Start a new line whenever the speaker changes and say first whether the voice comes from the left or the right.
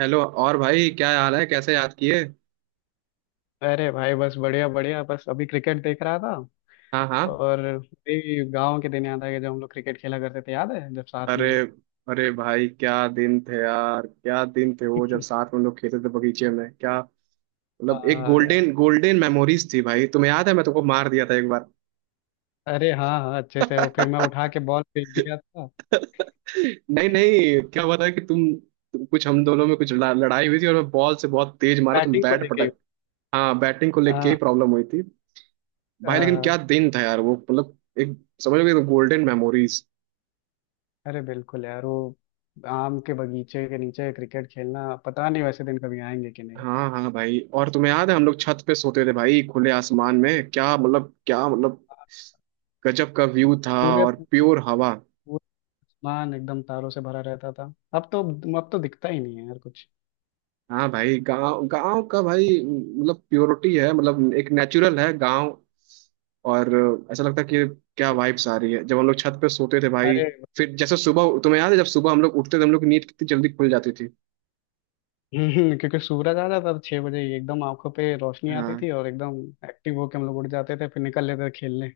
right: Hello. और भाई, क्या हाल है? कैसे याद किए?
left: अरे भाई, बस बढ़िया बढ़िया। बस अभी क्रिकेट देख रहा था,
right: हाँ हाँ।
left: और वही गांव के दिन याद आ गया जब हम लोग क्रिकेट खेला करते थे। याद है जब साथ
right: अरे।
left: में
right: अरे भाई, क्या दिन थे यार, क्या दिन थे वो जब साथ में हम लोग खेलते थे बगीचे में, क्या मतलब एक
left: हाँ यार।
right: गोल्डन गोल्डन मेमोरीज थी भाई। तुम्हें याद है, मैं तुमको मार दिया था एक बार।
left: अरे हाँ हाँ, अच्छे से। वो फिर मैं उठा के बॉल फेंक दिया था।
right: नहीं नहीं, क्या हुआ था कि तुम कुछ, हम दोनों में कुछ लड़ाई हुई थी, और मैं बॉल से बहुत तेज मारा, तुम
left: बैटिंग को
right: बैट
left: लेके ही।
right: पटक। हाँ, बैटिंग को लेके ही
left: हाँ
right: प्रॉब्लम हुई थी भाई।
left: हाँ
right: लेकिन क्या
left: हाँ।
right: दिन था यार वो, मतलब एक, समझ लो कि गोल्डन मेमोरीज।
left: अरे बिल्कुल यार, वो आम के बगीचे के नीचे क्रिकेट खेलना। पता नहीं वैसे दिन कभी आएंगे कि नहीं।
right: हाँ हाँ भाई, और तुम्हें याद है हम लोग छत पे सोते थे भाई, खुले आसमान में, क्या मतलब गजब का व्यू था।
left: पूरे
right: और
left: पूरे
right: प्योर हवा।
left: पूरे आसमान एकदम तारों से भरा रहता था। अब तो दिखता ही नहीं है यार कुछ।
right: हाँ भाई, गांव गांव का भाई मतलब प्योरिटी है, मतलब एक नेचुरल है गांव। और ऐसा लगता है कि क्या वाइब्स आ रही है जब हम लोग छत पे सोते थे भाई।
left: अरे
right: फिर जैसे सुबह, तुम्हें याद है जब सुबह हम लोग उठते थे, हम लोग की नींद कितनी जल्दी खुल जाती थी।
left: क्योंकि सूरज आ जाता था छह बजे ही, एकदम आंखों पे रोशनी आती
right: हाँ
left: थी और एकदम एक्टिव होके हम लोग उठ जाते थे, फिर निकल लेते थे खेलने।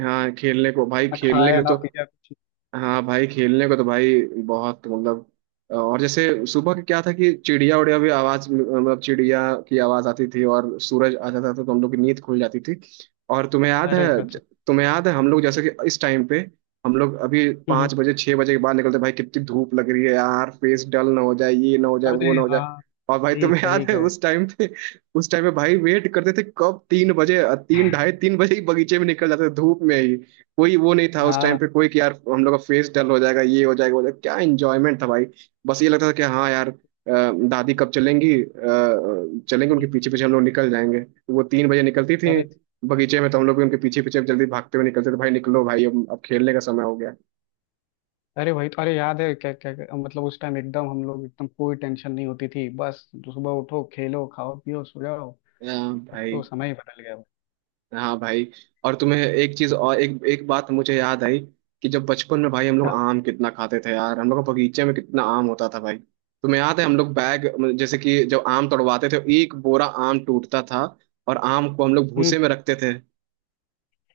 right: हाँ। खेलने को भाई,
left: ना
right: खेलने के
left: खाया
right: लिए
left: ना
right: तो।
left: पिया कुछ।
right: हाँ भाई, खेलने को तो भाई बहुत, मतलब। और जैसे सुबह के क्या था कि चिड़िया उड़िया भी आवाज, मतलब चिड़िया की आवाज आती थी, और सूरज आ जाता था तो हम लोग की नींद खुल जाती थी। और तुम्हें याद
left: अरे
right: है,
left: सच
right: तुम्हें याद है हम लोग जैसे कि इस टाइम पे हम लोग अभी
left: में।
right: 5 बजे 6 बजे के बाद निकलते भाई, कितनी धूप लग रही है यार, फेस डल ना हो जाए, ये ना हो जाए,
left: अरे
right: वो ना हो जाए।
left: हाँ।
right: और भाई
left: सही
right: तुम्हें
left: सही
right: याद है
left: कहे।
right: उस टाइम पे, उस टाइम पे भाई वेट करते थे कब 3 बजे। तीन, ढाई तीन बजे ही बगीचे में निकल जाते थे धूप में। कोई वो नहीं था उस टाइम
left: हाँ।
right: पे कोई कि यार हम लोग का फेस डल हो जाएगा, ये हो जाएगा, वो हो जाएगा। क्या एंजॉयमेंट था भाई। बस ये लगता था कि हाँ यार, दादी कब चलेंगी, चलेंगी उनके
left: हम्म,
right: पीछे पीछे हम लोग निकल जाएंगे। वो 3 बजे निकलती थी
left: अरे
right: बगीचे में, तो हम लोग भी उनके पीछे पीछे जल्दी भागते हुए निकलते थे भाई, निकलो भाई अब खेलने का समय हो गया।
left: अरे वही तो। अरे याद है, क्या क्या क्या- मतलब उस टाइम एकदम हम लोग एकदम कोई टेंशन नहीं होती थी। बस सुबह उठो, खेलो, खाओ, पियो, सो जाओ। अब
right: भाई।
left: तो समय ही बदल गया।
right: हाँ भाई, और तुम्हें एक चीज और, एक एक बात मुझे याद आई कि जब बचपन में भाई हम लोग
left: हाँ।
right: आम कितना खाते थे यार, हम लोग का बगीचे में कितना आम होता था भाई। तुम्हें याद है हम लोग बैग, मतलब जैसे कि जब आम तोड़वाते थे, एक बोरा आम टूटता था, और आम को हम लोग
left: हम्म
right: भूसे में रखते थे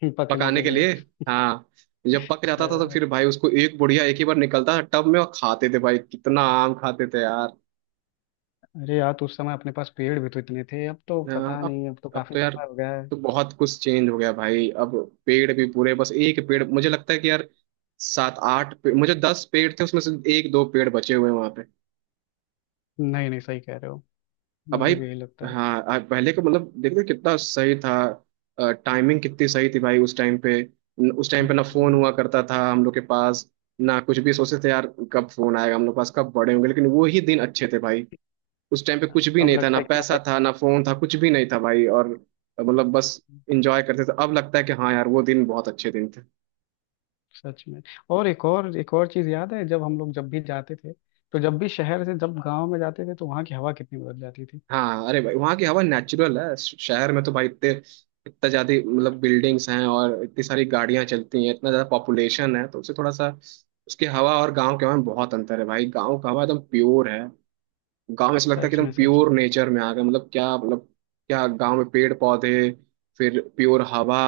left: पकने
right: पकाने
left: के
right: के
left: लिए।
right: लिए। हाँ। जब पक
left: अ,
right: जाता था तो फिर भाई उसको एक बुढ़िया, एक ही बार निकलता था टब में, और खाते थे भाई कितना आम खाते थे यार।
left: अरे यार तो उस समय अपने पास पेड़ भी तो इतने थे। अब तो
right: हाँ।
left: पता
right: अब
left: नहीं, अब तो
right: अब
left: काफी
right: तो यार,
left: समय हो गया है।
right: तो बहुत कुछ चेंज हो गया भाई। अब पेड़ भी पूरे, बस एक पेड़ मुझे लगता है कि यार मुझे 10 पेड़ थे उसमें से एक दो पेड़ बचे हुए हैं वहां पे।
left: नहीं नहीं, सही कह रहे हो।
right: अब भाई,
left: मुझे भी यही लगता है।
right: हाँ अब पहले का मतलब देखो कितना सही था। टाइमिंग कितनी सही थी भाई उस टाइम पे। उस टाइम पे ना फोन
left: हम्म,
right: हुआ करता था हम लोग के पास, ना कुछ भी सोचते थे यार कब फोन आएगा हम लोग के पास, कब बड़े होंगे। लेकिन वो ही दिन अच्छे थे भाई। उस टाइम पे कुछ भी
left: अब
right: नहीं था, ना
left: लगता है क्यों
right: पैसा
left: बड़े।
right: था ना फोन था, कुछ भी नहीं था भाई। और मतलब बस इंजॉय करते थे। अब लगता है कि हाँ यार, वो दिन बहुत अच्छे दिन थे।
left: सच में। और एक और चीज याद है, जब हम लोग जब भी जाते थे, तो जब भी शहर से जब गांव में जाते थे, तो वहां की हवा कितनी बदल जाती थी।
right: हाँ, अरे भाई वहाँ की हवा नेचुरल है। शहर में तो भाई इतने, इतना ज्यादा मतलब बिल्डिंग्स हैं और इतनी सारी गाड़ियां चलती हैं, इतना ज्यादा पॉपुलेशन है, तो उससे थोड़ा सा उसकी हवा और गाँव के हवा में बहुत अंतर है भाई। गाँव का हवा एकदम प्योर है। गांव में ऐसा लगता है कि
left: सच में
right: एकदम
left: सच में।
right: प्योर नेचर में आ गए, मतलब क्या मतलब क्या। गांव में पेड़ पौधे, फिर प्योर हवा,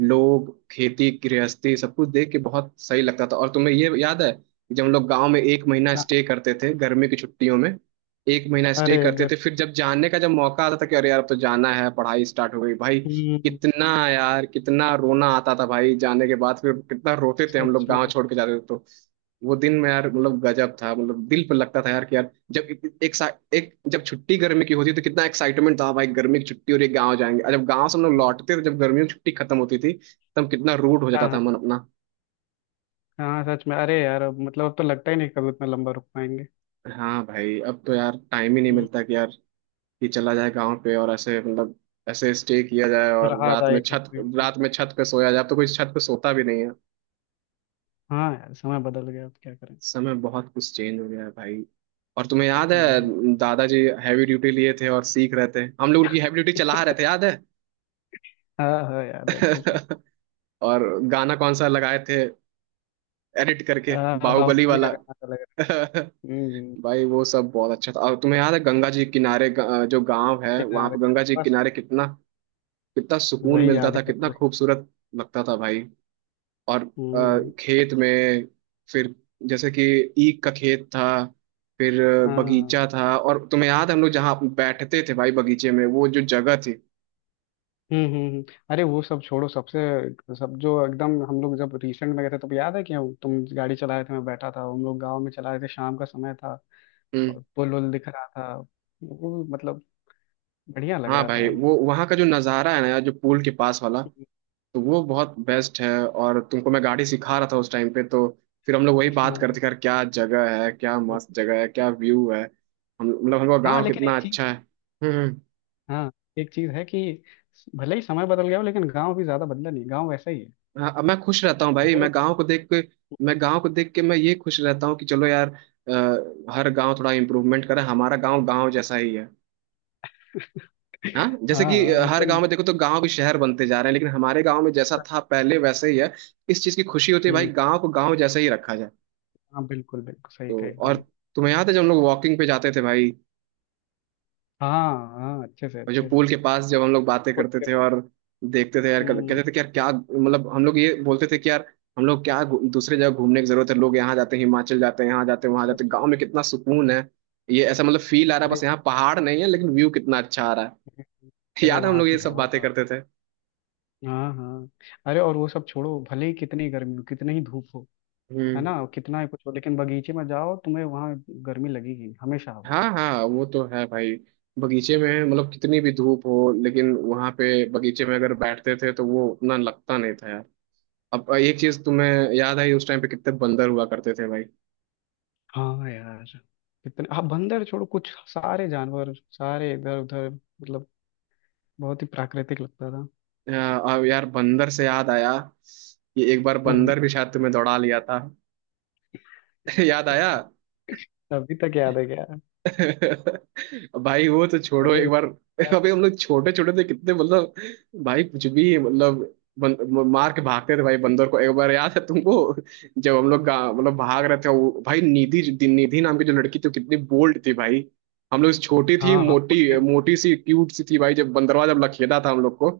right: लोग खेती गृहस्थी, सब कुछ देख के बहुत सही लगता था। और तुम्हें ये याद है कि जब हम लोग गांव में एक महीना
left: हाँ,
right: स्टे करते थे गर्मी की छुट्टियों में, एक महीना स्टे
left: अरे
right: करते
left: गर।
right: थे, फिर जब जाने का जब मौका आता था कि अरे यार अब तो जाना है, पढ़ाई स्टार्ट हो गई भाई,
left: हम्म,
right: कितना यार कितना रोना आता था भाई। जाने के बाद फिर कितना रोते थे हम
left: सच
right: लोग, गांव
left: में।
right: छोड़ के जाते थे तो वो दिन में यार मतलब गजब था, मतलब दिल पर लगता था यार कि यार जब एक सा- एक जब छुट्टी गर्मी की होती तो कितना एक्साइटमेंट था भाई, गर्मी की छुट्टी और एक गाँव जाएंगे। और जब गाँव से हम लोग लौटते थे जब गर्मियों की छुट्टी खत्म होती थी, तब कितना रूड हो जाता
left: हाँ हाँ।
right: था मन अपना।
left: हाँ सच में। अरे यार अब मतलब अब तो लगता ही नहीं कभी उतना लंबा रुक पाएंगे।
right: हाँ भाई, अब तो यार टाइम ही नहीं
left: हम्म,
right: मिलता कि यार कि चला जाए गाँव पे, और ऐसे मतलब ऐसे स्टे किया जाए, और
left: रहा था एक एक मिनट।
right: रात में छत पे सोया जाए। अब तो कोई छत पे सोता भी नहीं है।
left: हाँ यार समय बदल गया, अब क्या करें।
right: समय बहुत कुछ चेंज हो गया है भाई। और तुम्हें याद
left: हम्म।
right: है दादाजी हैवी ड्यूटी लिए थे और सीख रहे थे, हम लोग उनकी हैवी ड्यूटी चला रहे थे, याद है?
left: हाँ हाँ, याद है अच्छे से।
right: और गाना कौन सा लगाए थे एडिट करके,
left: हाँ
right: बाहुबली
left: बाहुबली का
right: वाला।
left: गाना तो लग रहा है। हम्म,
right: भाई वो सब बहुत अच्छा था। और तुम्हें याद है गंगा जी के किनारे, जो गांव है वहां
left: किनारे।
right: पे गंगा जी के
left: बस
right: किनारे कितना, कितना सुकून
left: वही
right: मिलता
left: याद
right: था,
left: ही कर,
right: कितना
left: वही।
right: खूबसूरत लगता था भाई। और
left: हम्म।
right: खेत में, फिर जैसे कि ईख का खेत था, फिर
left: हाँ हाँ।
right: बगीचा था, और तुम्हें याद है हम लोग जहाँ बैठते थे भाई बगीचे में, वो जो जगह थी।
left: हम्म हम्म हम्म। अरे वो सब छोड़ो। सबसे सब जो एकदम हम लोग जब रिसेंट में गए थे, तब याद है क्यों। तुम गाड़ी चला रहे थे, मैं बैठा था, हम लोग गांव में चला रहे थे। शाम का समय था
right: हम्म।
left: और पुल उल दिख रहा था, वो मतलब बढ़िया लग
right: हाँ
left: रहा था
right: भाई,
left: यार
right: वो
left: वो।
right: वहाँ का जो नज़ारा है ना यार, जो पुल के पास वाला, तो वो बहुत बेस्ट है। और तुमको मैं गाड़ी सिखा रहा था उस टाइम पे, तो फिर हम लोग वही बात
left: हाँ
right: करते कर रहे थे कि यार क्या जगह है, क्या मस्त जगह है, क्या व्यू है। हम मतलब हमको
left: हाँ,
right: गाँव
left: लेकिन
right: कितना
left: एक चीज।
right: अच्छा है। हम्म हम्म।
left: हाँ, एक चीज है कि भले ही समय बदल गया हो, लेकिन गांव भी ज्यादा बदला नहीं, गांव वैसा ही है।
right: हाँ, अब मैं खुश रहता हूँ भाई
left: लोग
right: मैं गाँव को देख के मैं ये खुश रहता हूँ कि चलो यार हर गाँव थोड़ा इम्प्रूवमेंट करे, हमारा गाँव गाँव जैसा ही है। हाँ जैसे कि
left: हाँ
right: हर गांव
left: मतलब।
right: में देखो तो गांव भी शहर बनते जा रहे हैं, लेकिन हमारे गांव में जैसा था पहले वैसे ही है। इस चीज की खुशी होती है भाई
left: हम्म,
right: गांव को गांव जैसा ही रखा जाए।
left: हाँ बिल्कुल बिल्कुल, सही
right: तो
left: कहा
right: और
left: एकदम।
right: तुम्हें याद है जब हम लोग वॉकिंग पे जाते थे भाई,
left: हाँ हाँ, अच्छे से
right: और जो
left: अच्छे
right: पूल
left: से।
right: के पास जब हम लोग बातें
left: खुद
right: करते
left: के
right: थे
left: पास।
right: और देखते थे यार,
left: हम्म।
right: कहते थे कि यार क्या मतलब, हम लोग ये बोलते थे कि यार हम लोग क्या दूसरे जगह घूमने की जरूरत है? लोग यहाँ जाते हैं, हिमाचल जाते हैं, यहाँ जाते हैं वहां
left: सच।
right: जाते हैं, गाँव में कितना सुकून है। ये ऐसा मतलब फील आ रहा है, बस
left: अरे।
right: यहाँ पहाड़ नहीं है लेकिन व्यू कितना अच्छा आ रहा है।
left: अरे
right: याद है हम
left: वहाँ
right: लोग
left: की
right: ये सब बातें
left: हवा।
right: करते थे।
left: हाँ हाँ। अरे और वो सब छोड़ो, भले ही कितनी गर्मी हो, कितनी ही धूप हो, है
right: हम्म।
left: ना, कितना ही कुछ हो, लेकिन बगीचे में जाओ, तुम्हें वहाँ गर्मी लगेगी, हमेशा हवा।
right: हाँ हाँ, वो तो है भाई। बगीचे में मतलब कितनी भी धूप हो लेकिन वहां पे बगीचे में अगर बैठते थे तो वो उतना लगता नहीं था। अब एक चीज तुम्हें याद आई, उस टाइम पे कितने बंदर हुआ करते थे भाई।
left: हाँ यार, कितने, हाँ बंदर छोड़ो, कुछ सारे जानवर सारे इधर उधर मतलब बहुत ही प्राकृतिक लगता था।
right: अ, अब यार बंदर से याद आया कि एक बार
left: हम्म हम्म,
right: बंदर भी शायद तुम्हें दौड़ा लिया था। याद आया।
left: अभी तक याद है क्या।
right: भाई वो तो छोड़ो,
left: अरे
right: एक बार
left: उसका।
right: अभी हम लोग छोटे छोटे थे कितने, मतलब भाई कुछ भी मतलब मार के भागते थे भाई बंदर को, एक बार याद है तुमको जब हम लोग मतलब भाग रहे थे, वो भाई निधि, निधि नाम की जो लड़की थी, वो कितनी बोल्ड थी भाई। हम लोग छोटी थी,
left: हाँ हाँ वो
right: मोटी
left: name-
right: मोटी सी क्यूट सी थी भाई, जब बंदरवा जब लखेदा था हम लोग को,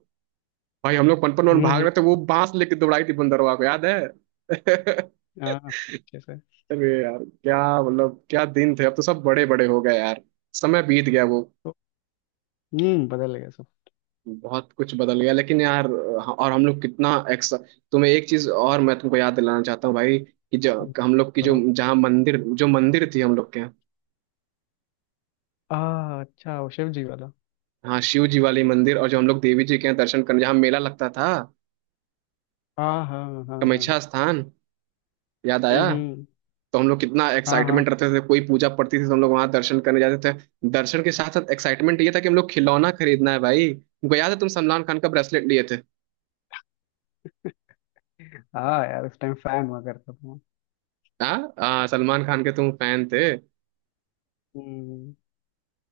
right: भाई हम लोग पनपन वन भाग
left: हम्म।
right: रहे थे, वो बांस लेके दौड़ाई थी बंदरवा को, याद है?
left: हाँ, अच्छे से।
right: अरे यार क्या मतलब, क्या दिन थे, अब तो सब बड़े बड़े हो गए यार। समय बीत गया वो,
left: तो हम्म, बदल गया सब।
right: बहुत कुछ बदल गया लेकिन यार, और हम लोग कितना एक्स, तुम्हें एक चीज और मैं तुमको याद दिलाना चाहता हूँ भाई कि जो
left: हम्म,
right: हम लोग की जो
left: बताओ।
right: जहाँ मंदिर, जो मंदिर थी हम लोग के यहाँ।
left: आ अच्छा, वो शिव जी वाला।
right: हाँ शिव जी वाली मंदिर, और जो हम लोग देवी जी के यहाँ दर्शन करने, जहाँ मेला लगता था,
left: हाँ हाँ हाँ।
right: कामाख्या स्थान, याद
left: हम्म
right: आया।
left: हम्म,
right: तो हम लोग कितना
left: हाँ हाँ।
right: एक्साइटमेंट रहते थे, कोई पूजा पड़ती थी तो हम लोग वहां दर्शन करने जाते थे, दर्शन के साथ साथ एक्साइटमेंट ये था कि हम लोग खिलौना खरीदना है भाई। तुमको याद है तुम सलमान खान का ब्रेसलेट लिए थे।
left: हाँ यार, उस टाइम फैन हुआ करता था।
right: हाँ हाँ, सलमान खान के तुम फैन थे।
left: हम्म।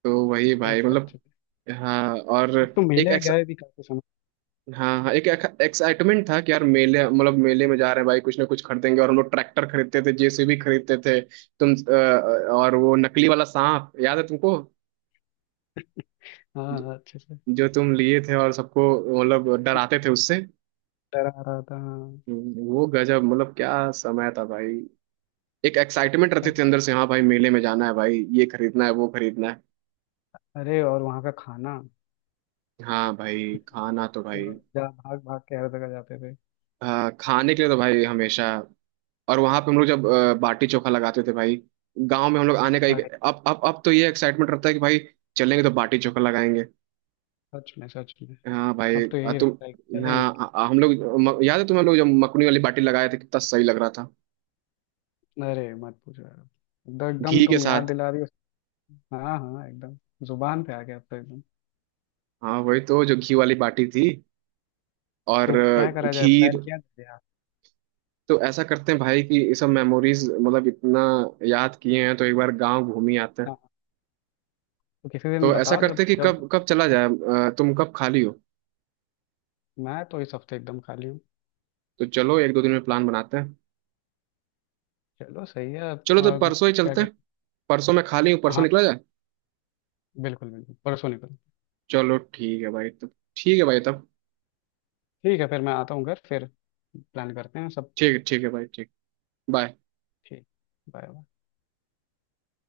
right: तो वही
left: नहीं,
right: भाई मतलब।
left: सच में।
right: हाँ, और
left: अब तो
right: एक
left: मेले
right: एक्स,
left: गए भी काफी समय।
right: हाँ हाँ एक एक्साइटमेंट था कि यार मेले, मतलब मेले में जा रहे हैं भाई, कुछ ना कुछ खरीदेंगे, और हम लोग ट्रैक्टर खरीदते थे, जेसीबी खरीदते थे। तुम और वो नकली वाला सांप याद है तुमको,
left: हाँ
right: ज-
left: हाँ, अच्छे से।
right: जो तुम लिए थे और सबको मतलब डराते थे उससे।
left: डर आ रहा था हाँ।
right: वो गजब, मतलब क्या समय था भाई। एक एक्साइटमेंट रहती थी
left: सच।
right: अंदर से, हाँ भाई मेले में जाना है भाई, ये खरीदना है वो खरीदना है।
left: अरे और वहाँ का खाना,
right: हाँ भाई खाना तो भाई,
left: जो जा भाग भाग के हर जगह जाते थे।
right: हाँ, खाने के लिए तो भाई हमेशा। और वहां पे हम लोग जब बाटी चोखा लगाते थे भाई, गांव में हम लोग आने का एक
left: अरे
right: अब तो ये एक्साइटमेंट रहता है कि भाई चलेंगे तो बाटी चोखा लगाएंगे।
left: सच में सच में।
right: हाँ भाई
left: अब तो यही रहता है कि
right: तुम
left: चलेंगे।
right: हाँ हम लोग याद है तुम्हें हम लोग जब मकुनी वाली बाटी लगाए थे कितना सही लग रहा था,
left: अरे मत पूछो यार, अब तो एकदम
right: घी के
left: तुम याद
right: साथ।
left: दिला रही हो। हाँ हाँ एकदम, जुबान पे आ गया अब तो एकदम।
right: हाँ वही तो, जो घी वाली बाटी थी। और
left: तो क्या करा जाए, प्लान
right: खीर।
left: किया जाए यार।
right: तो ऐसा करते हैं भाई कि ये सब मेमोरीज मतलब इतना याद किए हैं तो एक बार गांव घूम ही आते हैं।
left: तो किसी दिन
right: तो ऐसा
left: बताओ,
right: करते
left: जब
right: हैं कि
left: जब
right: कब कब चला जाए, तुम कब खाली हो?
left: मैं तो इस हफ्ते एकदम खाली हूँ।
right: तो चलो एक दो दिन में प्लान बनाते हैं।
left: चलो सही है,
right: चलो तो परसों ही
left: क्या
right: चलते
left: कहते।
right: हैं, परसों मैं खाली हूँ, परसों
left: हाँ
right: निकला जाए।
left: बिल्कुल बिल्कुल, परसों निकलो।
right: चलो ठीक है भाई तब, ठीक है भाई तब
left: ठीक है फिर, मैं आता हूँ घर, फिर प्लान करते हैं सब।
right: ठीक है, ठीक है भाई ठीक। बाय।
left: ठीक। बाय।